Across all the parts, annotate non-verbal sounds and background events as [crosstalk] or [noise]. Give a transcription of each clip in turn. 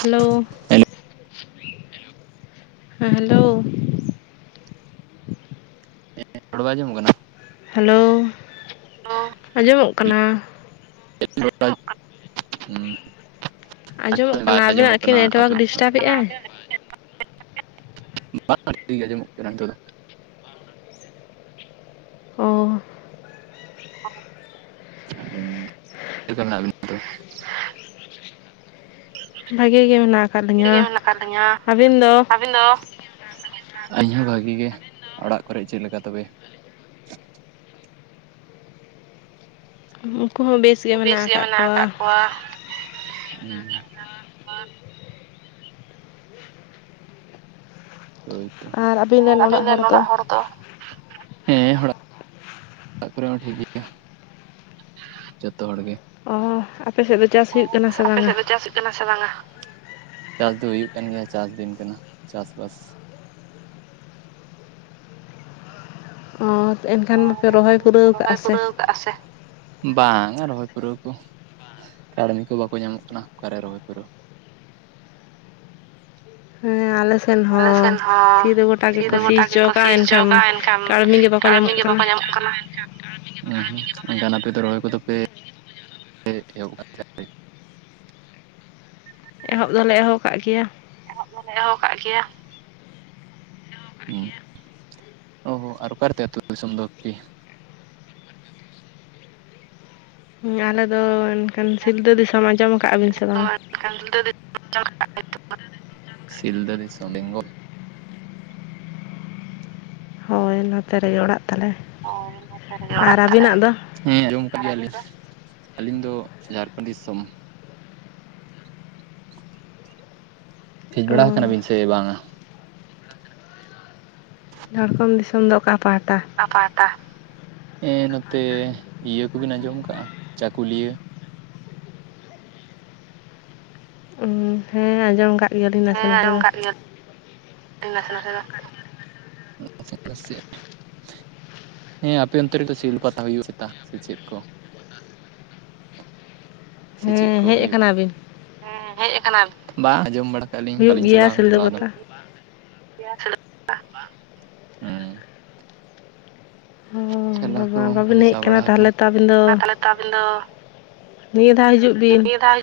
Hello ᱨᱚᱲ hello ᱦᱮᱸ hello [unintelligible] ᱨᱚᱲ ᱵᱟ ᱟᱸᱡᱚᱢᱚᱜ ᱠᱟᱱᱟ? ᱦᱮᱞᱳ ᱟᱸᱡᱚᱢᱚᱜ ᱠᱟᱱᱟ᱾ [unintelligible] ᱟᱸᱡᱚᱢᱚᱜ ᱵᱟᱭ ᱠᱟᱱᱟ ᱟᱸᱡᱚᱢᱚᱜ ᱟᱵᱤᱱᱟᱜ ᱠᱤ ᱠᱟᱱᱟ ᱟᱹᱛᱩ ᱱᱮᱴᱣᱟᱨᱠ ᱫᱤᱥᱚᱢ ᱰᱤᱥᱴᱟᱵ ᱮᱜᱟᱭ [unintelligible] [unintelligible] ᱚᱻ [unintelligible] [unintelligible] ᱵᱷᱟᱜᱮ ᱜᱮ ᱢᱮᱱᱟᱜ ᱟᱠᱟᱫ [unintelligible] ᱞᱤᱧᱟ ᱞᱤᱧᱟᱹ ᱟᱹᱵᱤᱱ ᱫᱚ ᱤᱧ ᱦᱚᱸ ᱵᱷᱟᱜᱤ ᱜᱮ, ᱚᱲᱟᱜ ᱠᱚᱨᱮ ᱪᱮᱫᱞᱮᱠᱟ ᱛᱚᱵᱮ? ᱩᱱᱠᱩ ᱦᱚᱸ ᱵᱮᱥ ᱵᱮᱥ ᱜᱮ ᱢᱮᱱᱟᱜ ᱟᱠᱟᱜ ᱠᱚᱣᱟ᱾ ᱦᱳᱭᱛᱚ, ᱟᱨ ᱟᱹᱵᱤᱱ ᱨᱮᱱ ᱚᱲᱟᱜ ᱦᱚᱲ ᱦᱮᱸ ᱚᱲᱟᱜ ᱚᱲᱟᱜ ᱠᱚᱨᱮ ᱦᱚᱸ ᱴᱷᱤᱠ ᱜᱮᱭᱟ, ᱡᱚᱛᱚ ᱦᱚᱲ ᱜᱮ᱾ ᱚ ᱟᱯᱮ ᱥᱮ ᱫᱚ ᱪᱟᱥ ᱚ ᱦᱩᱭᱩᱜ ᱠᱟᱱᱟ ᱥᱮ ᱟᱯᱮ ᱵᱟᱝᱟ ᱥᱮᱫ ᱫᱚ ᱪᱟᱥ ᱥᱮ ᱵᱟᱝᱟ? ᱪᱟᱥ ᱫᱚ ᱦᱩᱭᱩᱜ ᱠᱟᱱ ᱜᱮᱭᱟ ᱪᱟᱥ ᱫᱤᱱ ᱠᱟᱱᱟ ᱪᱟᱥᱵᱟᱥ ᱦᱚᱸ ᱮᱱᱠᱷᱟᱱ ᱢᱟᱯᱮ ᱨᱚᱦᱚᱭ ᱯᱩᱨᱟᱹᱣ ᱠᱟᱜ-ᱟ ᱥᱮ᱾ [inaudible] ᱵᱟᱝᱟ ᱨᱚᱦᱚᱭ ᱯᱩᱨᱟᱹᱣ ᱠᱚ, ᱠᱟᱹᱲᱢᱤ ᱠᱚ ᱵᱟᱠᱚ ᱧᱟᱢᱚᱜ ᱠᱟᱱᱟ ᱚᱠᱟᱨᱮ ᱨᱚᱦᱚᱭ ᱯᱩᱨᱟᱹᱣ ᱦᱮᱸ ᱟᱞᱮᱥ ᱟᱞᱮ ᱥᱮᱱ ᱦᱚᱸ ᱥᱤ ᱫᱚ ᱜᱚᱴᱟ ᱜᱮᱠᱚ ᱦᱚᱪᱚ ᱥᱤ ᱠᱟᱜᱼᱟ ᱦᱚᱪᱚ ᱮᱱᱠᱷᱟᱱ ᱟᱠᱟ-ᱟ ᱮᱱᱠᱷᱟᱱ ᱠᱟᱹᱲᱢᱤ ᱜᱮ ᱵᱟᱠᱚ ᱠᱟᱹᱲᱢᱤ ᱧᱟᱢᱚᱜ ᱜᱮ ᱵᱟᱠᱚ ᱧᱟᱢᱚᱜ ᱠᱟᱱᱟ᱾ ᱦᱮᱸ ᱦᱮᱸ ᱮᱱᱠᱷᱟᱱ ᱟᱯᱮ ᱫᱚ ᱨᱚᱦᱚᱭ ᱠᱚᱫᱚ ᱯᱮ ᱮᱦᱚᱵ ᱥᱮ? ᱮᱦᱚᱵ ᱫᱚᱞᱮ ᱮᱦᱚᱵ ᱠᱟᱫ ᱜᱮᱭᱟ᱾ ᱨᱚᱦᱚᱭ ᱞᱮ ᱮᱦᱚᱵ ᱠᱟᱫ ᱜᱮᱭᱟ᱾ ᱦᱩᱸ ᱚ ᱦᱳ ᱟᱨ ᱚᱠᱟᱛᱮ ᱟᱛᱩ ᱫᱤᱥᱚᱢ ᱫᱚ ᱵᱤᱴᱤ? ᱟᱞᱮ ᱫᱚ ᱮᱱᱠᱷᱟᱱ ᱥᱤᱞᱫᱟᱹ ᱫᱤᱥᱚᱢ ᱟᱸᱡᱚᱢ ᱟᱠᱟᱜ-ᱟ ᱵᱤᱱ ᱥᱮ ᱵᱟᱝᱟ? [inaudible] ᱥᱤᱞᱫᱟᱹ ᱫᱤᱥᱚᱢ ᱵᱮᱱᱜᱚᱞ ᱦᱳᱭ ᱱᱚᱛᱮ ᱨᱮᱜᱮ ᱚᱲᱟᱜ ᱛᱟᱞᱮ᱾ ᱦᱳᱭ ᱚᱱᱟᱛᱮ ᱨᱮᱜᱮ ᱟᱨ ᱚᱲᱟᱜ ᱛᱟᱞᱮ᱾ ᱟᱹᱵᱤᱱᱟᱜ ᱫᱚ ᱦᱮᱸ ᱟᱸᱡᱚᱢ ᱟᱠᱟᱫ ᱜᱮᱭᱟᱞᱤᱧ ᱟᱹᱞᱤᱧ ᱫᱚ ᱡᱷᱟᱲᱠᱷᱚᱸᱰ ᱫᱤᱥᱚᱢ᱾ ᱦᱮᱡ ᱚ ᱵᱟᱲᱟ ᱟᱠᱟᱱᱟ ᱵᱤᱱ ᱥᱮ ᱵᱟᱝᱟ? ᱡᱷᱟᱲᱠᱷᱚᱸᱰ ᱫᱤᱥᱚᱢ ᱫᱚ ᱚᱠᱟ ᱯᱟᱦᱟᱴᱟ? [inaudible] ᱦᱮᱸ ᱱᱚᱛᱮ ᱤᱭᱟᱹ ᱠᱚᱵᱤᱱ ᱟᱸᱡᱚᱢ ᱟᱠᱟᱟᱜ-ᱟ ᱪᱟᱠᱩᱞᱤᱭᱟᱹ? ᱦᱮᱸ ᱟᱸᱡᱚᱢ ᱟᱠᱟᱫ ᱜᱮᱭᱟᱞᱤᱧ ᱱᱟᱥᱮ ᱦᱮᱸ ᱱᱟᱥᱮ ᱟᱸᱡᱚᱢ ᱫᱚ᱾ ᱠᱟᱜ ᱜᱮᱭᱟᱞᱤᱧ ᱱᱟᱥᱮ ᱱᱟᱥᱮ ᱱᱟᱮ ᱫᱚ ᱦᱮᱸ ᱟᱯᱮ ᱚᱱᱛᱮ ᱨᱮᱫᱚ ᱥᱤᱞᱫᱟᱹ ᱯᱟᱛᱟ ᱦᱩᱭᱩᱜ ᱪᱮᱛᱟ ᱥᱮ ᱪᱮᱫ ᱠᱚ? ᱥᱮ ᱪᱮᱫ ᱦᱮᱸ ᱠᱚ ᱦᱮᱡ ᱦᱩᱭᱩᱜᱼᱟ? ᱟᱠᱟᱱᱟ ᱵᱤᱱ? ᱵᱟᱝ ᱟᱸᱡᱚᱢ ᱵᱟᱲᱟ ᱠᱟᱜ ᱞᱤᱧ ᱦᱩᱭᱩᱜ ᱵᱟᱹᱞᱤᱧ ᱜᱮᱭᱟ ᱪᱟᱞᱟᱣ ᱠᱟᱱᱟ ᱥᱤᱞᱫᱟᱹ ᱪᱟᱞᱟᱣ ᱫᱚ᱾ ᱯᱟᱛᱟ ᱦᱩᱸ ᱚ ᱪᱟᱞᱟᱣ ᱠᱚ ᱵᱟᱵᱟ ᱵᱟᱹᱵᱤᱱ ᱵᱟᱞᱮ ᱦᱮᱡ ᱪᱟᱞᱟᱣ ᱠᱟᱱᱟ ᱵᱟᱲᱟ ᱟᱠᱟᱱᱟ᱾ ᱛᱟᱦᱚᱞᱮ ᱛᱚ ᱟᱹᱵᱤᱱ ᱫᱚ ᱢᱟ ᱛᱟᱦᱚᱞᱮ ᱛᱚ ᱟᱵᱤᱱ ᱫᱚ ᱱᱤᱭᱟᱹ ᱫᱷᱟᱣ ᱦᱤᱡᱩᱜ ᱵᱤᱱ? ᱱᱤᱭᱟᱹ ᱫᱷᱟᱣ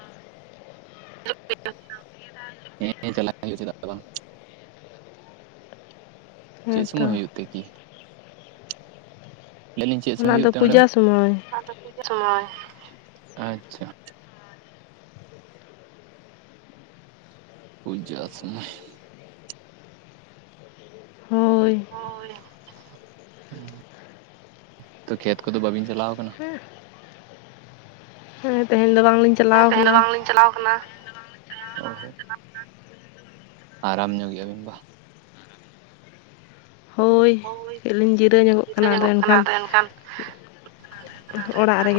ᱦᱮᱸ ᱪᱟᱞᱟᱜ ᱟᱹᱞᱤᱧ ᱪᱮᱫᱟᱜ ᱵᱟᱝ, ᱪᱮᱫ ᱦᱮᱸ ᱛᱚ ᱥᱚᱢᱚᱭ ᱦᱩᱭᱩᱜ ᱛᱮ ᱠᱤ ᱞᱟᱹᱭᱫᱤᱧ ᱪᱮᱫ ᱥᱚᱢᱚᱭ ᱚᱱᱟ ᱦᱩᱭᱩᱜ ᱛᱮ ᱚᱸᱰᱮ ᱫᱚ? ᱯᱩᱡᱟᱹ ᱥᱚᱢᱚᱭ [unintelligible] ᱟᱪᱪᱷᱟ ᱯᱩᱡᱟ ᱥᱚᱭᱚᱭ, ᱦᱳᱭ ᱛᱚ ᱠᱷᱮᱛ ᱠᱚᱫᱚ ᱵᱟᱹᱵᱤᱱ ᱪᱟᱞᱟᱣ ᱠᱟᱱᱟ? ᱦᱮᱸᱛᱮᱦᱮᱧ ᱫᱚ ᱵᱟᱝᱞᱤᱧ ᱦᱸ ᱪᱟᱞᱟᱣ ᱛᱮᱦᱮᱧ ᱠᱟᱱᱟ ᱵᱟᱝᱞᱤᱧ ᱪᱟᱞᱟᱣ ᱠᱟᱱᱟ᱾ ᱚ ᱟᱨᱟᱢ ᱧᱚᱜ ᱜᱮᱭᱟ ᱵᱤᱱ ᱵᱟᱼᱼ ᱦᱳᱭ ᱠᱟᱹᱡᱞᱤᱤᱧ ᱡᱤᱨᱟᱹᱣ ᱧᱚᱜᱚᱜ ᱠᱟᱱᱟ ᱟᱫᱚ ᱮᱱ ᱠᱷᱟᱱ ᱢᱮᱱ ᱠᱷᱟᱱ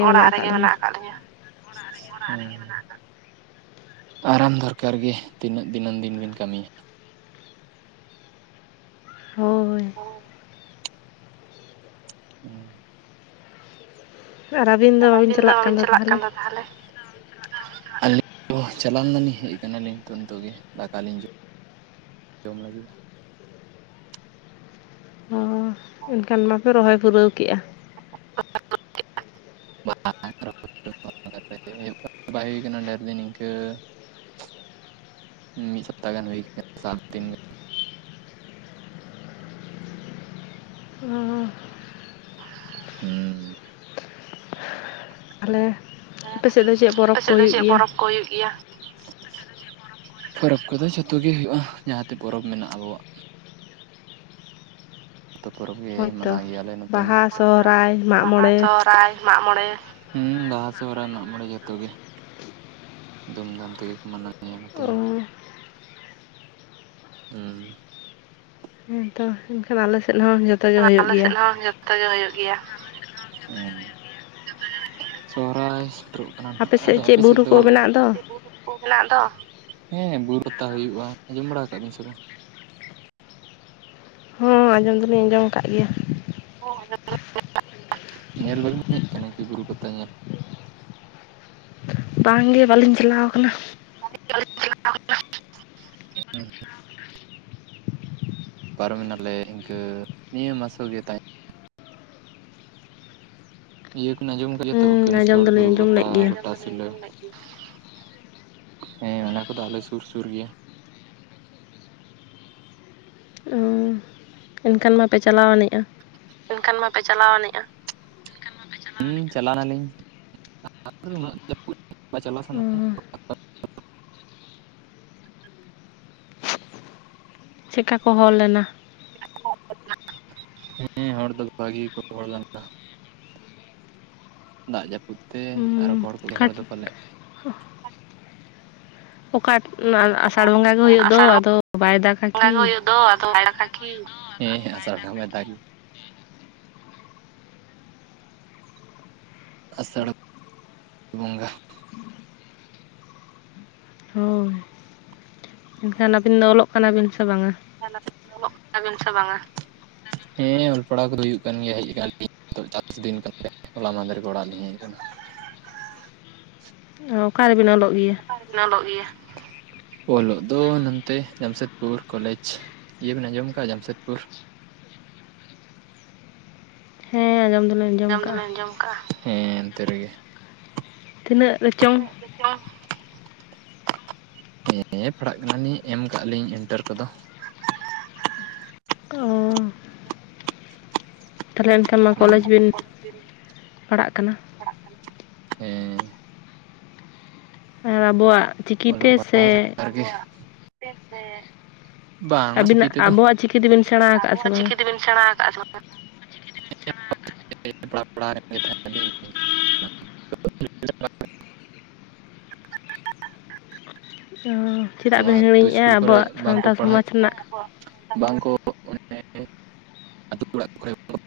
ᱚᱲᱟᱜ ᱨᱮᱜᱮ ᱢᱮᱱᱟᱜ ᱟᱠᱟᱫ ᱞᱤᱧᱟᱹ ᱚᱲᱟᱜ ᱨᱮᱜᱮ ᱢᱮᱱᱟᱜ ᱟᱠᱟᱜᱼᱼ ᱟᱨᱟᱢ ᱫᱚᱨᱠᱟᱨ ᱜᱮ ᱛᱤᱱᱟᱹᱜ ᱫᱤᱱᱟᱹᱢ ᱫᱤᱱ ᱵᱤᱱ ᱠᱟᱹᱢᱤᱭᱟ᱾ ᱦᱳᱭ ᱦᱳᱭ ᱦᱮᱸ ᱥᱟᱨᱟ ᱫᱤᱱ ᱫᱚᱵᱤᱱ ᱪᱟᱞᱟᱜ ᱠᱟᱱ ᱫᱚ ᱛᱟᱦᱚᱞᱮ? ᱟᱹᱞᱤᱧ ᱫᱚ ᱪᱟᱞᱟᱣ ᱞᱮᱱᱟᱞᱤᱧ ᱦᱮᱡ ᱠᱟᱱᱟᱞᱤᱧ ᱱᱤᱛ ᱱᱤᱛᱚᱜ ᱜᱮ ᱫᱟᱠᱟ ᱞᱤᱧ ᱡᱚᱢᱼᱼ ᱡᱚᱢ ᱞᱟᱹᱜᱤᱫ᱾ ᱚ ᱮᱱᱠᱷᱟᱱ ᱢᱟᱯᱮ ᱨᱚᱦᱚᱭ ᱯᱩᱨᱟᱹᱣ ᱠᱮᱜᱼᱟ᱾ [unintelligible] [unintelligible] ᱵᱟᱭ ᱦᱩᱭ ᱟᱠᱟᱱᱟ ᱰᱷᱮᱨ ᱫᱤᱱ ᱤᱱᱠᱟᱹᱼᱼ ᱢᱤᱫ ᱥᱟᱯᱛᱟ ᱜᱟᱱ ᱦᱩᱭ ᱟᱠᱟᱱᱟ ᱥᱟ ᱫᱤᱱ᱾ ᱜᱟᱱ ᱚ ᱦᱩᱸ ᱟᱞᱮᱼᱼ ᱦᱮ ᱟᱯᱮ ᱥᱮᱫ ᱫᱚ ᱪᱮᱫ ᱯᱚᱨᱚᱵᱽ ᱠᱚ ᱦᱩᱭᱩᱜ ᱜᱮᱭᱟ? ᱯᱚᱨᱚᱵᱽ ᱠᱚᱫᱚ ᱡᱚᱛᱚ ᱜᱮ ᱦᱩᱭᱩᱜᱼᱟ ᱡᱟᱦᱟᱸᱛᱮ ᱯᱚᱨᱚᱵᱽ ᱢᱮᱱᱟᱜᱼᱟ ᱟᱵᱚᱣᱟᱜ᱾ ᱡᱚᱛᱚ ᱯᱚᱨᱚᱵᱽ ᱜᱮ ᱦᱳᱭᱛᱚ ᱢᱟᱱᱟᱣ ᱜᱮᱭᱟᱞᱮ ᱱᱚᱛᱮ ᱦᱚᱸ ᱵᱟᱦᱟ ᱦᱚᱭᱛᱳ ᱥᱚᱦᱨᱟᱭ ᱢᱟᱜ ᱵᱟᱦᱟ ᱢᱚᱬᱮ ᱥᱚᱦᱨᱟᱭ᱾ ᱢᱟᱜ ᱢᱚᱬᱮ ᱦᱮᱸ ᱵᱟᱦᱟ ᱥᱚᱦᱨᱟᱭ ᱢᱟᱜᱽ ᱢᱚᱬᱮ ᱡᱚᱛᱚ ᱜᱮ᱾ ᱫᱷᱩᱢᱫᱷᱟᱢ ᱛᱮᱜᱮ ᱠᱚ ᱢᱟᱱᱟᱣᱮᱜ-ᱟ ᱱᱚᱛᱮ ᱚ ᱦᱚᱸ ᱦᱩᱸ ᱦᱮᱸ ᱛᱚ ᱮᱱᱠᱷᱟᱱ ᱟᱞᱮ ᱥᱮᱫ ᱦᱚᱸ ᱡᱚᱛᱚ ᱜᱮ ᱦᱩᱭᱩᱜ ᱟᱞᱮ ᱥᱮᱫ ᱜᱮᱭᱟ᱾ ᱦᱚᱸ ᱡᱚᱛᱚ ᱜᱮ ᱦᱩᱭᱩᱜ ᱜᱮᱭᱟ ᱦᱩ ᱥᱚᱦᱨᱟᱭ ᱥᱮᱴᱮᱨᱚᱜᱼᱼ ᱠᱟᱱᱟ ᱱᱟᱦᱟᱸᱜ ᱟᱫᱚ ᱟᱯᱮ ᱪᱮᱫ ᱥᱮᱫ ᱵᱩᱨᱩ ᱫᱚ [unintelligible] ᱠᱚ ᱢᱮᱱᱟᱜ ᱫᱚ [unintelligible] ᱦᱮᱸ ᱵᱩᱨᱩ ᱯᱟᱛᱟ ᱦᱩᱭᱩᱜᱼᱟ ᱟᱸᱡᱚᱢ ᱵᱟᱲᱟ ᱠᱟᱜ ᱵᱤᱱ ᱥᱮ ᱵᱟᱝ? ᱦᱚᱸ ᱟᱸᱡᱚᱢ ᱫᱚᱞᱤᱧ ᱟᱸᱡᱚᱢ ᱟᱠᱟᱫ ᱜᱮᱭᱟ᱾ [unintelligible] ᱧᱮᱞ ᱵᱟᱵᱤᱱ ᱦᱮᱡ ᱟᱠᱟᱱᱟ ᱵᱩᱨᱩ ᱯᱟᱛᱟ ᱧᱮᱞ? ᱵᱟᱝ ᱜᱮ ᱵᱟᱹᱞᱤᱧ ᱪᱟᱞᱟᱣ ᱠᱟᱱᱟ᱾ [unintelligible] ᱦᱩᱢ ᱯᱟᱨᱚᱢᱮᱱᱟᱞᱮ ᱤᱱᱠᱟᱹ ᱱᱤᱭᱟᱹ ᱢᱟᱥᱚ ᱜᱮ ᱛᱟᱭᱚᱢᱼᱼ ᱤᱭᱟᱹ ᱠᱚᱧ ᱟᱸᱡᱚᱢ ᱠᱮᱫ ᱜᱮ ᱛᱚ ᱦᱩᱸ ᱟᱸᱡᱚᱢ ᱠᱟᱹᱢᱤᱥᱚᱞ ᱵᱩᱨᱩ ᱫᱚᱞᱤᱧ ᱟᱸᱡᱚᱢ ᱯᱟᱛᱟ ᱞᱮᱫ ᱜᱮᱭᱟ ᱜᱚᱴᱟ ᱥᱤᱞᱟᱹ ᱦᱮᱸ ᱚᱱᱟ ᱠᱚᱫᱚ ᱟᱞᱮ ᱥᱩᱨ ᱥᱩᱨ ᱜᱮᱭᱟ᱾ ᱚ ᱮᱱᱠᱷᱟᱱ ᱢᱟᱯᱮ ᱪᱟᱞᱟᱣ ᱟᱹᱱᱤᱡᱼᱟ? ᱮᱱᱠᱷᱟᱱ ᱢᱟᱯᱮ ᱪᱟᱞᱟᱣ ᱟᱹᱱᱤᱡᱼᱟ? ᱦᱮᱸ ᱪᱟᱞᱟᱣ ᱱᱟᱞᱤᱧ ᱩᱱᱟᱹᱜ [unintelligible] ᱪᱟᱞᱟᱣ ᱚ ᱥᱟᱱᱟ ᱠᱟᱱᱟ᱾ ᱪᱮᱫ ᱠᱟ ᱠᱚ ᱦᱚᱲ ᱞᱮᱱᱟ? [unintelligible] ᱦᱮᱸ ᱦᱚᱲ ᱫᱚ ᱵᱷᱟᱹᱜᱤ ᱠᱚ ᱦᱚᱲ ᱞᱮᱱᱟ᱾ ᱫᱟᱜ ᱡᱟᱹᱯᱩᱫ ᱛᱮ ᱟᱨᱚ ᱦᱚᱲ ᱠᱚᱜᱮ ᱦᱚᱲ ᱫᱚ ᱠᱟᱹᱴᱤᱡ ᱯᱟᱞᱮᱫ᱾ ᱚᱠᱟ ᱟᱥᱟᱲ ᱵᱚᱸᱜᱟ ᱜᱮ ᱦᱩᱭᱩᱜ ᱫᱚ ᱟᱥᱟᱲ ᱟᱫᱚ ᱵᱟᱭ ᱫᱟᱜᱟ ᱠᱤ? [unintelligible] ᱦᱮᱸ ᱟᱥᱟᱲ ᱵᱚᱜᱟ ᱫᱟᱜᱽ [unintelligible] ᱵᱚᱸᱜᱟ᱾ ᱦᱳᱭ ᱮᱱᱠᱷᱟᱱ ᱟᱹᱵᱤᱱ ᱫᱚ ᱚᱞᱚᱜ ᱠᱟᱱᱟᱵᱤᱱ ᱥᱮ ᱵᱟᱝ-ᱟ? [unintelligible] ᱠᱟᱱᱟᱵᱤᱱ ᱥᱮ ᱵᱟᱝ-ᱟ? ᱦᱮᱸ ᱚᱞ ᱯᱟᱲᱦᱟᱣ ᱠᱚᱫᱚ ᱦᱩᱭᱩᱜ ᱠᱟᱱ ᱜᱮᱭᱟ [inaudible] ᱦᱚᱞᱟ ᱢᱟᱫᱷᱮᱨ ᱜᱮ ᱚᱲᱟᱜ ᱞᱤᱧ ᱦᱮᱡ ᱠᱟᱱᱟ᱾ ᱚ ᱚᱠᱟᱨᱮ ᱵᱤᱱ ᱚᱞᱚᱜ ᱜᱮᱭᱟ? ᱚᱠᱟ ᱨᱮᱵᱤᱱ ᱚᱞᱚᱜ ᱜᱮᱭᱟ? ᱚᱞᱚᱜ ᱫᱚ ᱱᱚᱱᱛᱮ ᱡᱟᱢᱥᱮᱫᱽᱯᱩᱨ ᱠᱚᱞᱮᱡᱽ ᱤᱭᱟᱹ ᱵᱮᱱ ᱟᱸᱡᱚᱢ ᱟᱠᱟᱜ ᱡᱟᱢᱥᱮᱫᱽᱯᱩᱨ? ᱦᱮᱸ ᱟᱡᱚᱢ ᱫᱚᱞᱤ ᱡᱚᱢ ᱫᱚᱞᱮᱢ ᱡᱚᱢ ᱠᱟᱜᱼᱟ ᱦᱮᱸ ᱮᱱᱛᱮ ᱨᱮᱜᱮ᱾ ᱛᱤᱱᱟᱹᱜ ᱨᱮᱪᱚᱝ? ᱨᱮᱪᱟ, [inaudible] ᱯᱟᱲᱦᱟᱜ ᱠᱟᱱᱟᱞᱤᱧ ᱮᱢ ᱠᱟᱜᱼᱟ ᱞᱤᱧ ᱤᱱᱴᱟᱨ ᱠᱚᱫᱚ᱾ ᱚ ᱛᱟᱦᱞᱮ ᱮᱱᱠᱷᱟᱱ ᱢᱟ ᱠᱚᱞᱮᱡᱽ ᱵᱤᱱ ᱯᱟᱲᱟᱜ ᱠᱟᱱᱟ᱾ ᱦᱮᱸ ᱟᱨ ᱟᱵᱚᱣᱟᱜ, ᱪᱤᱠᱤᱛᱮ ᱥᱮ [inaudible] ᱵᱟᱝ ᱪᱤᱠᱤ ᱟᱹᱵᱤᱱᱟᱜ ᱛᱮᱫᱚ, ᱟᱵᱚᱣᱟᱜ ᱪᱤᱠᱤ ᱛᱮᱵᱤᱱ ᱥᱮᱬᱟ ᱟᱠᱟᱫᱼᱟ ᱥᱮ ᱟᱵᱚᱣᱟᱜ ᱵᱟᱝᱟ ᱪᱤᱠᱤ ᱛᱮᱵᱤᱱ ᱥᱮᱬᱟ ᱠᱟᱜᱼᱟ ᱥᱮ ᱵᱟᱝ [inaudible] ᱦᱩᱸ ᱪᱤ ᱱᱚᱣᱟ ᱟᱹᱛᱩ ᱤᱥᱠᱩᱞ ᱠᱚᱨᱮ ᱵᱟᱝᱠᱚ ᱯᱟᱲᱦᱟᱣᱮᱫ ᱨᱮᱱᱟᱜ ᱵᱟᱝᱠᱚ [inaudible]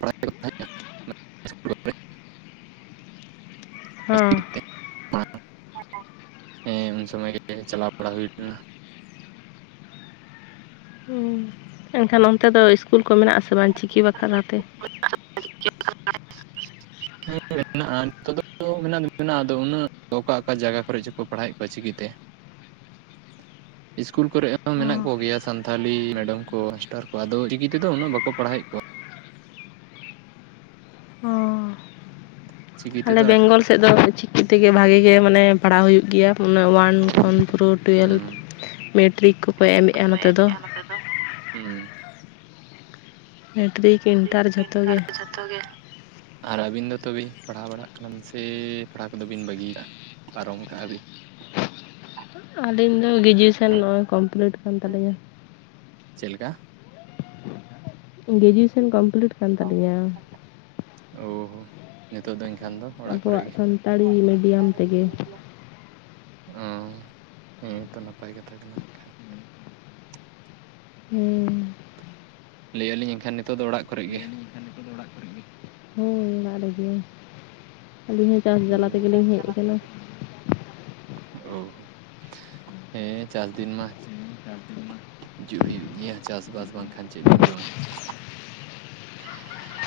ᱯᱟᱲᱦᱟᱣᱮᱫ ᱠᱚ ᱛᱟᱦᱮᱸᱫ ᱦᱚᱸ ᱦᱮᱸ ᱩᱱ ᱥᱚᱢᱚᱭ ᱜᱮ ᱪᱟᱞᱟᱣ ᱵᱟᱲᱟ ᱦᱩᱭ ᱞᱮᱱᱟ᱾ ᱦᱩᱸ ᱮᱱᱠᱷᱟᱱ ᱚᱱᱛᱮ ᱫᱚ ᱤᱥᱠᱩᱞ ᱠᱚ ᱢᱮᱱᱟᱜ ᱟᱥᱮ ᱵᱟᱝ ᱪᱤᱠᱤ ᱵᱟᱠᱷᱨᱟ ᱟᱛᱮ? [inaudible] [inaudible] ᱚᱠᱟ ᱚᱠᱟ ᱡᱟᱜᱟ ᱠᱚᱨᱮ ᱪᱚᱠᱚ ᱯᱟᱲᱦᱟᱣᱮᱜ ᱠᱚᱣᱟ ᱪᱤᱠᱤᱛᱮ᱾ ᱤᱥᱠᱩᱞ ᱠᱚᱨᱮᱜ ᱦᱚᱸ ᱢᱮᱱᱟᱜ ᱚ ᱠᱚ ᱜᱮᱭᱟ ᱥᱟᱱᱛᱷᱟᱞᱤ ᱢᱮᱰᱟᱢ ᱠᱚ ᱢᱟᱥᱴᱟᱨ ᱠᱚ ᱟᱫᱚ ᱪᱤᱠᱤ ᱛᱮᱫᱚ ᱩᱱᱟᱹᱜ ᱵᱟᱠᱚ ᱯᱟᱲᱦᱟᱣᱮᱜ ᱠᱚᱣᱟ᱾ ᱚ ᱪᱤᱠᱤ ᱟᱞᱮ ᱛᱮᱫᱚ ᱵᱮᱝᱜᱚᱞ ᱥᱮᱜ ᱫᱚ ᱪᱤᱠᱤ ᱛᱮᱜᱮ ᱵᱷᱟᱜᱮ ᱜᱮ ᱢᱟᱱᱮ ᱯᱟᱲᱦᱟᱣ ᱦᱩᱭᱩᱜ ᱜᱮᱭᱟ ᱚᱱᱟᱹ ᱳᱭᱟᱱ ᱠᱷᱚᱱ ᱯᱨᱳ ᱴᱩᱭᱮᱞᱵᱷ ᱢᱮᱴᱨᱤᱠ ᱠᱚ ᱴᱤᱨᱤᱠ ᱠᱚᱠᱚ ᱮᱢᱮᱜᱼᱟ ᱱᱚᱛᱮ ᱫᱚ᱾ ᱢᱮᱴᱤᱨᱤᱠ [unintelligible] ᱡᱷᱚᱛᱚ ᱜᱮ᱾ ᱟᱨ ᱟᱹᱵᱤᱱ ᱫᱚ ᱛᱚᱵᱤ ᱯᱟᱲᱦᱟᱣ ᱵᱟᱲᱟᱜ ᱠᱟᱱᱟ ᱵᱤᱱ ᱥᱮ ᱯᱟᱲᱦᱟᱣ ᱠᱚᱫᱚ ᱵᱤᱱ ᱵᱟᱹᱜᱤ-ᱮᱟ? ᱯᱟᱨᱚᱢ ᱠᱟᱜᱼᱟ ᱵᱤᱱ? ᱟᱹᱞᱤᱧ ᱫᱚ ᱜᱤᱡᱩᱭᱮᱥᱚᱱ ᱱᱚᱜᱼᱚᱭ ᱠᱚᱢᱯᱞᱤᱴ ᱠᱟᱱ ᱛᱟᱞᱤᱧᱟ᱾ ᱪᱮᱜ ᱞᱮᱠᱟ? ᱜᱮᱡᱩᱭᱮᱥᱚᱱ ᱠᱚᱢᱯᱞᱤᱴ ᱠᱟᱱ ᱛᱟᱞᱤᱧᱟ᱾ ᱳ ᱦᱳ ᱱᱤᱛᱳᱜ ᱫᱚ ᱤᱧ ᱠᱷᱟᱱ ᱫᱚ ᱚᱲᱟᱜ ᱠᱚᱨᱮ ᱟᱵᱚᱣᱟᱜ ᱜᱮ ᱥᱟᱱᱛᱟᱲᱤ ᱢᱤᱰᱤᱭᱟᱢ ᱛᱮᱜᱮ᱾ ᱚ ᱦᱮᱸ ᱛᱚ ᱱᱟᱯᱟᱭ ᱠᱟᱛᱷᱟ ᱠᱟᱱᱟ᱾ ᱮᱱᱠᱷᱟᱱ ᱦᱩᱸ᱾ ᱞᱟᱹᱭ-ᱮᱟ ᱟᱹᱞᱤᱧ ᱮᱱᱠᱷᱟᱱ ᱱᱤᱛᱚᱜ ᱫᱚ ᱚᱲᱟᱜ ᱠᱚᱨᱮᱜ ᱜᱮ? ᱦᱳᱭ ᱚᱲᱟᱜ ᱨᱮᱜᱮ ᱟᱹᱞᱤᱧ ᱦᱚᱸ ᱪᱟᱥ ᱡᱟᱞᱟ ᱦᱩᱸ ᱛᱮᱜᱮᱞᱤᱧ ᱦᱮᱡ ᱠᱟᱱᱟ᱾ ᱳ ᱦᱳ ᱦᱮᱸ ᱪᱟᱥ ᱫᱤᱱ ᱢᱟ᱾ ᱡᱩᱜ ᱦᱩᱭᱩᱜ ᱜᱮᱭᱟ ᱪᱟᱥᱵᱟᱥ ᱵᱟᱝᱠᱷᱟᱱ ᱪᱮᱜ ᱵᱤᱱ ᱡᱚᱢᱟ᱾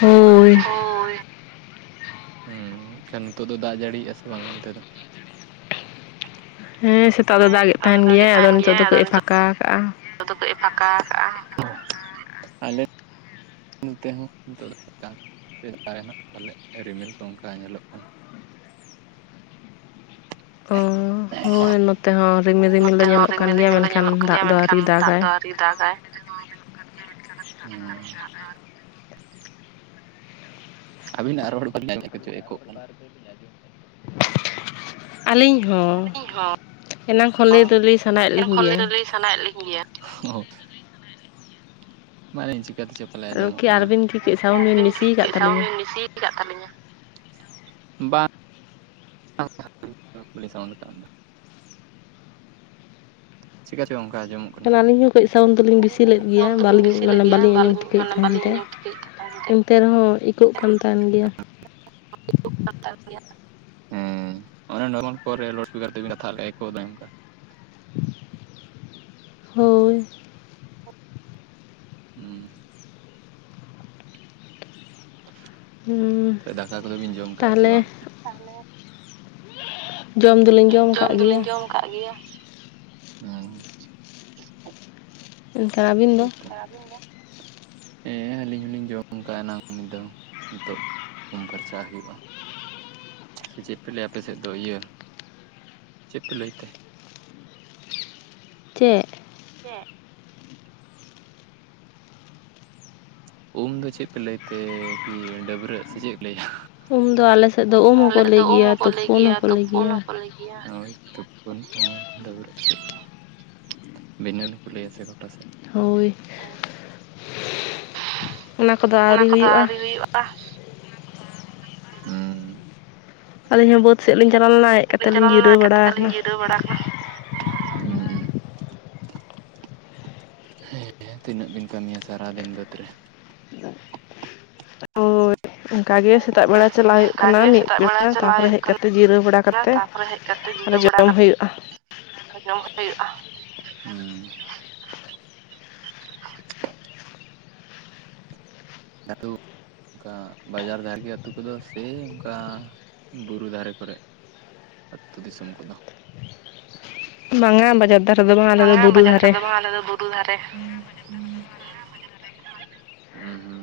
ᱦᱳᱭ ᱦᱳᱭ᱾ ᱦᱩᱸ ᱮᱱᱠᱷᱟᱱ ᱱᱮᱛᱳᱜ ᱫᱚ ᱫᱟᱜ ᱡᱟᱹᱲᱤᱭᱮᱜᱼᱟ ᱥᱮ ᱵᱟᱝ ᱚᱱᱛᱮ ᱫᱚ? ᱦᱮᱸ ᱥᱮᱛᱟᱜ ᱫᱚ ᱦᱮᱸ ᱫᱟᱜ ᱮᱫ ᱥᱮᱛᱟᱜ ᱫᱚ ᱛᱟᱦᱮᱸᱱ ᱫᱟᱜᱮᱫ ᱜᱮᱭᱟᱭ ᱟᱫᱚ ᱛᱟᱦᱮᱱ ᱱᱤᱛᱚᱜ ᱫᱚ ᱠᱟᱹᱡ ᱮ ᱱᱤᱛᱚᱜ ᱯᱷᱟᱸᱠᱟᱣ ᱟᱠᱟᱜᱼᱟ᱾ ᱟᱫᱚ ᱠᱟᱹᱡ ᱮ ᱯᱷᱟᱸᱠᱟᱣ ᱟᱠᱟᱜᱼᱟ ᱦᱮ ᱞᱮ ᱱᱚᱱᱛᱮ ᱦᱚᱸ [inaudible] ᱨᱤᱢᱤᱞ ᱠᱚ ᱚᱱᱠᱟ ᱧᱮᱞᱚᱜ ᱠᱟᱱᱟ᱾ ᱚᱻ, [unintelligible] ᱱᱚᱛᱮ ᱦᱚᱸ ᱠᱟᱱ ᱨᱤᱢᱤᱞ ᱜᱮᱭᱟ ᱨᱤᱢᱤᱞ ᱫᱚ ᱧᱮᱞᱚᱜ ᱢᱮᱱᱠᱷᱟᱱ ᱠᱟᱱ ᱫᱟᱜ ᱜᱮᱭᱟ ᱫᱚ ᱢᱮᱱᱠᱷᱟᱱ ᱟᱹᱣᱨᱤ ᱫᱟᱜ ᱫᱟᱜᱟᱭ ᱫᱚ ᱟᱹᱣᱨᱤ ᱫᱟᱜ ᱟᱭ ᱩᱸ᱾ ᱟᱹᱵᱤᱱᱟᱜ ᱨᱚᱲ [inaudible] ᱮᱠᱳᱜ ᱠᱟᱱᱟ᱾ ᱟᱹᱞᱤᱧ ᱦᱚᱸ ᱤᱧ ᱦᱚᱸ ᱮᱱᱟᱝ ᱠᱷᱚᱱ ᱞᱟᱹᱭ ᱫᱚ ᱞᱟᱹᱭ ᱥᱟᱱᱟᱭᱮᱫ ᱮᱱᱟᱝ ᱞᱤᱧ ᱠᱷᱚᱱ ᱞᱟᱹᱭ ᱜᱮᱭᱟ᱾ ᱫᱚ ᱞᱟᱹᱭ ᱥᱟᱱᱟᱭᱮᱫ ᱞᱤᱠᱩ ᱜᱮᱭᱟ ᱚᱦᱚ ᱟᱢᱟᱜ ᱡᱟᱹᱱᱤᱡ ᱪᱤᱠᱟᱹ ᱛᱮᱪᱚ ᱯᱟᱞᱮ ᱟᱫᱚ ᱟᱸᱡᱚᱢᱚᱜ ᱠᱤ ᱠᱟᱱᱟ ᱟᱹᱵᱤᱱ ᱠᱤ ᱠᱟᱹᱡ ᱜᱚᱝᱠᱮ ᱥᱟᱣᱩᱱᱰ ᱵᱤᱱ ᱟᱨᱵᱤᱱ ᱠᱤ ᱵᱮᱥᱤ ᱟᱠᱟᱫ ᱪᱤᱜ ᱥᱟᱩᱱ ᱛᱟᱹᱞᱤᱧᱟ ᱵᱤᱱ ᱵᱤᱥᱤ ᱡᱟᱜ ᱛᱟᱞᱤᱧᱟ ᱵᱟ [unintelligible] ᱪᱤᱠᱠᱟ. ᱪᱚᱨ ᱚᱝᱠᱟ ᱟᱡᱚᱢᱚᱜ ᱟᱹᱞᱤᱧ ᱦᱚᱸ ᱠᱟᱹᱡ ᱥᱟᱣᱩᱱᱰ ᱫᱚᱞᱤᱧ ᱵᱤᱥᱤ ᱞᱮᱫ ᱜᱮᱭᱟ, ᱵᱤᱥᱤ ᱞᱮᱫ ᱢᱟᱱᱮ ᱜᱮᱭᱟ ᱵᱟᱹᱞᱤᱧ ᱟᱸᱡᱚᱢ ᱴᱷᱤᱠᱟ ᱢᱟᱱᱮ ᱛᱟᱦᱮᱫ ᱵᱟᱹᱞᱤᱧ ᱛᱮ᱾ ᱟᱸᱡᱚᱢ ᱴᱷᱤᱠᱟᱹ ᱛᱮ ᱨᱮᱦᱚᱸ ᱤᱠᱚᱹᱜ ᱠᱟᱱ ᱛᱟᱦᱮᱱ ᱜᱮᱭᱟ᱾ [inaudible] ᱦᱮᱸ ᱚᱱᱮ ᱱᱚᱨᱢᱟᱞ ᱠᱳᱞ ᱨᱮ ᱞᱳᱰ ᱥᱯᱤᱠᱟᱨ ᱛᱮᱵᱤᱱ ᱠᱟᱛᱷᱟ ᱞᱮᱜ-ᱟ ᱚᱱᱠᱟ? ᱦᱳᱭ ᱦᱩᱸ ᱾ ᱦᱩᱸ, ᱫᱟᱠᱟ ᱠᱚᱫᱚ ᱵᱤᱱ ᱡᱚᱢ ᱠᱟᱜᱼᱟ ᱥᱮ ᱛᱟᱦᱚᱞᱮ ᱵᱟᱝ? ᱡᱚᱢ ᱫᱚᱞᱤᱧ ᱡᱚᱢ ᱟᱠᱟᱫ ᱜᱮᱭᱟ ᱫᱚᱞᱤᱧ ᱡᱚᱢ ᱠᱟᱜ ᱜᱮᱭᱟ᱾ ᱦᱩᱸ ᱮᱱᱠᱷᱟᱱ ᱟᱹᱵᱤᱱ ᱫᱚ ᱦᱚᱭ ᱛᱚ ᱟᱨ ᱟᱵᱤᱱ ᱫᱚ? ᱦᱮᱸ ᱟᱹᱞᱤᱧ ᱦᱚᱞᱤᱧ ᱡᱚᱢ ᱠᱟᱟᱜ ᱮᱱᱟᱝ ᱫᱚ ᱱᱤᱛᱚᱜ ᱩᱢ ᱯᱷᱟᱨᱪᱟ ᱦᱩᱭᱩᱜᱼᱟ᱾ ᱪᱮᱫ ᱯᱮ ᱞᱟᱹᱭᱟ ᱟᱯᱮ ᱥᱮᱫ ᱫᱚ ᱤᱭᱟᱹ ᱪᱮᱫ ᱯᱮ ᱞᱟᱹᱭ ᱛᱮ? [inaudible] ᱪᱮᱫ? ᱪᱮᱫ? ᱩᱢ ᱫᱚ ᱪᱮᱫ ᱯᱮ ᱞᱟᱹᱭ ᱛᱮ ᱠᱤ ᱰᱟᱹᱵᱽᱨᱟᱹᱜ ᱥᱮ ᱪᱮᱫ ᱯᱮ ᱞᱟᱹᱭᱟ? ᱩᱢ ᱫᱚ ᱟᱞᱮ ᱥᱮᱫ ᱫᱚ ᱩᱢ ᱟᱞᱮ ᱦᱚᱸᱠᱚ ᱫᱚ ᱞᱟᱹᱭ ᱩᱢ ᱜᱮᱭᱟ ᱦᱚᱸᱠᱚ ᱞᱟᱹᱭ ᱛᱩᱯᱩᱱ ᱜᱮᱭᱟ ᱦᱚᱸᱠᱚ ᱞᱟᱹᱭ ᱛᱳᱯᱳᱱ ᱜᱮᱭᱟ ᱦᱚᱸᱠᱚ ᱞᱟᱹᱭ ᱜᱮᱭᱟ᱾ ᱛᱩᱯᱩᱱ ᱦᱩ ᱰᱟᱹᱵᱨᱟᱹᱜ ᱵᱷᱤᱱᱟᱹ ᱜᱮᱠᱚ ᱞᱟᱭᱟ ᱜᱚᱴᱟ ᱥᱮᱫ᱾ ᱦᱳᱭ ᱚᱱᱟ ᱠᱚᱫᱚ ᱟᱹᱣᱨᱤ ᱦᱩᱭᱩᱜᱼᱟ᱾ ᱟᱹᱞᱤᱧ ᱦᱚᱸ ᱵᱟᱹᱫ ᱥᱮᱫ ᱞᱤᱧ ᱪᱟᱞᱟᱣ ᱟᱹᱞᱤᱧ ᱦᱚᱸ ᱞᱮᱱᱟ ᱵᱟ. ᱫᱽ ᱦᱮᱡ ᱥᱮᱫ ᱞᱤᱧ ᱠᱟᱛᱮᱫ ᱪᱟᱞᱟᱣ ᱡᱤᱨᱟᱹᱣ ᱞᱮᱱᱟ ᱴᱟᱴᱠᱟᱹ ᱵᱟᱲᱟ ᱞᱤᱧ ᱟᱠᱟᱱᱟ ᱡᱤᱨᱟᱹᱣ ᱵᱟᱲᱟ ᱠᱟᱱᱟ᱾ ᱦᱮᱸ ᱛᱤᱱᱟᱹᱜ ᱵᱤᱱ ᱠᱟᱹᱢᱤᱭᱟ ᱥᱟᱨᱟᱫᱤᱱ ᱵᱟᱹᱫᱽ ᱨᱮ᱾ ᱚᱱᱠᱟ ᱜᱮ ᱥᱮᱛᱟᱜ ᱵᱮᱲᱟ ᱪᱟᱞᱟᱜ ᱦᱩᱭᱩᱜ ᱚᱱᱠᱟ ᱠᱟᱱᱟ ᱜᱮ ᱢᱤᱫ ᱥᱮᱛᱟᱜ ᱵᱮᱲᱟ ᱛᱟᱯᱚᱨᱮ ᱦᱮᱡ ᱠᱟᱛᱮᱜ ᱡᱤᱨᱟᱹᱣ ᱵᱟᱲᱟ ᱠᱟᱛᱮᱜ, ᱚᱲᱟᱜ ᱦᱮᱡ ᱠᱟᱛᱮ ᱡᱤᱨᱟᱹᱣ ᱵᱟᱲᱟ ᱠᱟᱛᱮᱫ ᱡᱚᱢ ᱦᱩᱭᱩᱜᱼᱟ ᱦᱩ᱾ [unintelligible] ᱚᱱᱠᱟ ᱵᱟᱡᱟᱨ [unintelligible] ᱟᱹᱛᱩ ᱠᱚᱫᱚ ᱥᱮ ᱚᱱᱠᱟ ᱵᱩᱨᱩ ᱫᱷᱟᱨᱮ ᱠᱚᱨᱮ? ᱟᱹᱛᱩ ᱫᱤᱥᱚᱢ ᱠᱚᱫᱚ? ᱵᱟᱝᱟ ᱵᱟᱡᱟᱨ ᱫᱷᱟᱨᱮ ᱫᱚ ᱵᱟᱝᱟ ᱟᱞᱮ ᱫᱚ ᱵᱩᱨᱩ ᱵᱟᱡᱟᱨ ᱫᱷᱟᱨᱮ᱾ ᱫᱚ ᱵᱟᱝ [unintelligible]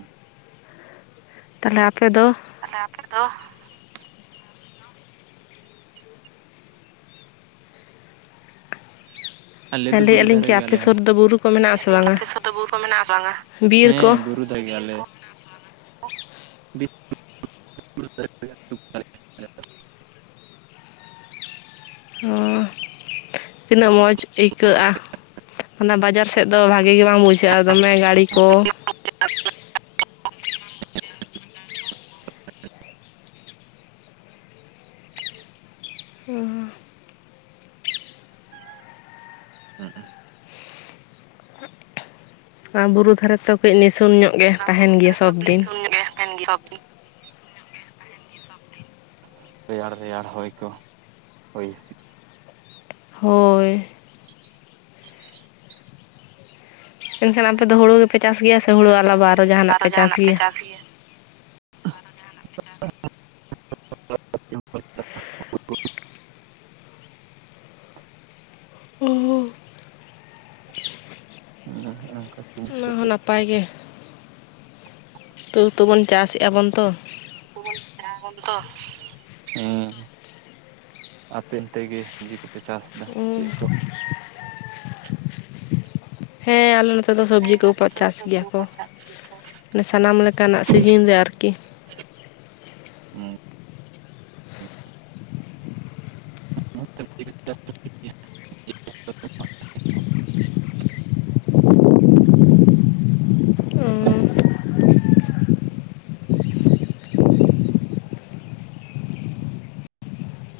ᱛᱟᱦᱚᱞᱮ ᱟᱯᱮ ᱫᱚ? ᱛᱟᱦᱞᱮ ᱟᱯᱮ ᱫᱚ? ᱟᱞᱮ ᱫᱚ ᱦᱮᱸ ᱵᱩᱨᱩ ᱞᱟᱹᱭᱮᱫᱼᱟ ᱞᱤᱧ ᱫᱷᱟᱨᱮ ᱠᱤ ᱜᱮ ᱟᱯᱮ ᱟᱞᱮ ᱥᱩᱨ ᱦᱚᱸᱞᱟ. ᱨᱮᱫᱚ ᱵᱩᱨᱩ ᱠᱚ ᱭ ᱢᱮᱱᱟᱜ ᱮᱜ ᱟ. ᱟᱥᱮ ᱞᱤᱧ ᱵᱟᱝᱟ ᱟᱯᱮ ᱥᱮᱫ ᱫᱚ ᱵᱩᱨᱩ ᱢᱮᱱᱟᱜ ᱟ ᱥᱮ ᱵᱟᱝᱟ? ᱵᱤᱨ ᱠᱚ ᱦᱮᱸᱵᱩᱨᱩ [inaudible] ᱦᱚᱸ ᱛᱤᱱᱟᱹᱜ ᱢᱚᱡᱽ ᱟᱹᱭᱠᱟᱹᱜᱼᱟ ᱚᱱᱟ ᱵᱟᱡᱟᱨ ᱥᱮᱜ ᱫᱚ ᱵᱷᱟᱜᱤ ᱜᱮ ᱵᱟᱝ ᱵᱩᱡᱷᱟᱹᱜᱼᱟ ᱫᱚᱢᱮ ᱜᱟ ᱲᱤ ᱠᱚ ᱟᱸ ᱵᱩᱨᱩ ᱫᱷᱟᱨᱮ ᱛᱚᱵᱮ ᱱᱤᱥᱩᱱ ᱧᱚᱜ ᱜᱮ ᱛᱟᱦᱮᱱ ᱜᱮᱭᱟ ᱥᱚᱵᱫᱤᱱ᱾ [inaudible] ᱨᱮᱭᱟᱲ ᱨᱮᱭᱟᱲ ᱦᱚᱭ ᱠᱚ ᱦᱚᱭ ᱦᱤᱸᱥᱤᱫ᱾ ᱦᱳᱭ᱾ ᱮᱱᱠᱷᱟᱱ ᱟᱯᱮ ᱫᱚ ᱦᱳᱲᱳ ᱜᱮᱯᱮ ᱪᱟᱥ ᱜᱮᱭᱟ ᱥᱮ ᱦᱳᱲᱳ ᱟᱞᱟᱵᱟ ᱟᱨᱚ ᱡᱟᱦᱟᱱᱟᱜ ᱯᱮ ᱪᱟᱥ ᱜᱮᱭᱟ? [inaudible] [inaudible] [inaudible] [unintelligible] ᱚᱱᱟ ᱦᱚᱸ ᱱᱟᱯᱟᱭ ᱜᱮ ᱛᱚᱵᱩ ᱛᱚᱵᱚᱱ ᱪᱟᱥᱮᱜᱼᱟ ᱵᱚᱱ ᱛᱚ᱾ [unintelligible] ᱦᱮᱸ ᱟᱯᱮ ᱚᱱᱛᱮ ᱜᱮ ᱥᱚᱵᱽᱡᱤ ᱠᱚᱯᱮ ᱪᱟᱥᱫᱟ ᱥᱮ ᱪᱮᱜ ᱠᱚ? ᱦᱮᱸ ᱟᱞᱮ ᱱᱚ ᱛᱮ ᱫᱚ ᱥᱚᱵᱽᱡᱤ ᱠᱚᱠᱚ ᱪᱟᱥ ᱜᱮᱭᱟ ᱠᱚ ᱥᱟᱱᱟᱢ ᱞᱮᱠᱟᱱᱟᱜ ᱥᱤᱡᱤᱱ ᱨᱮ ᱟᱨᱠᱤ᱾ [inaudible] ᱚ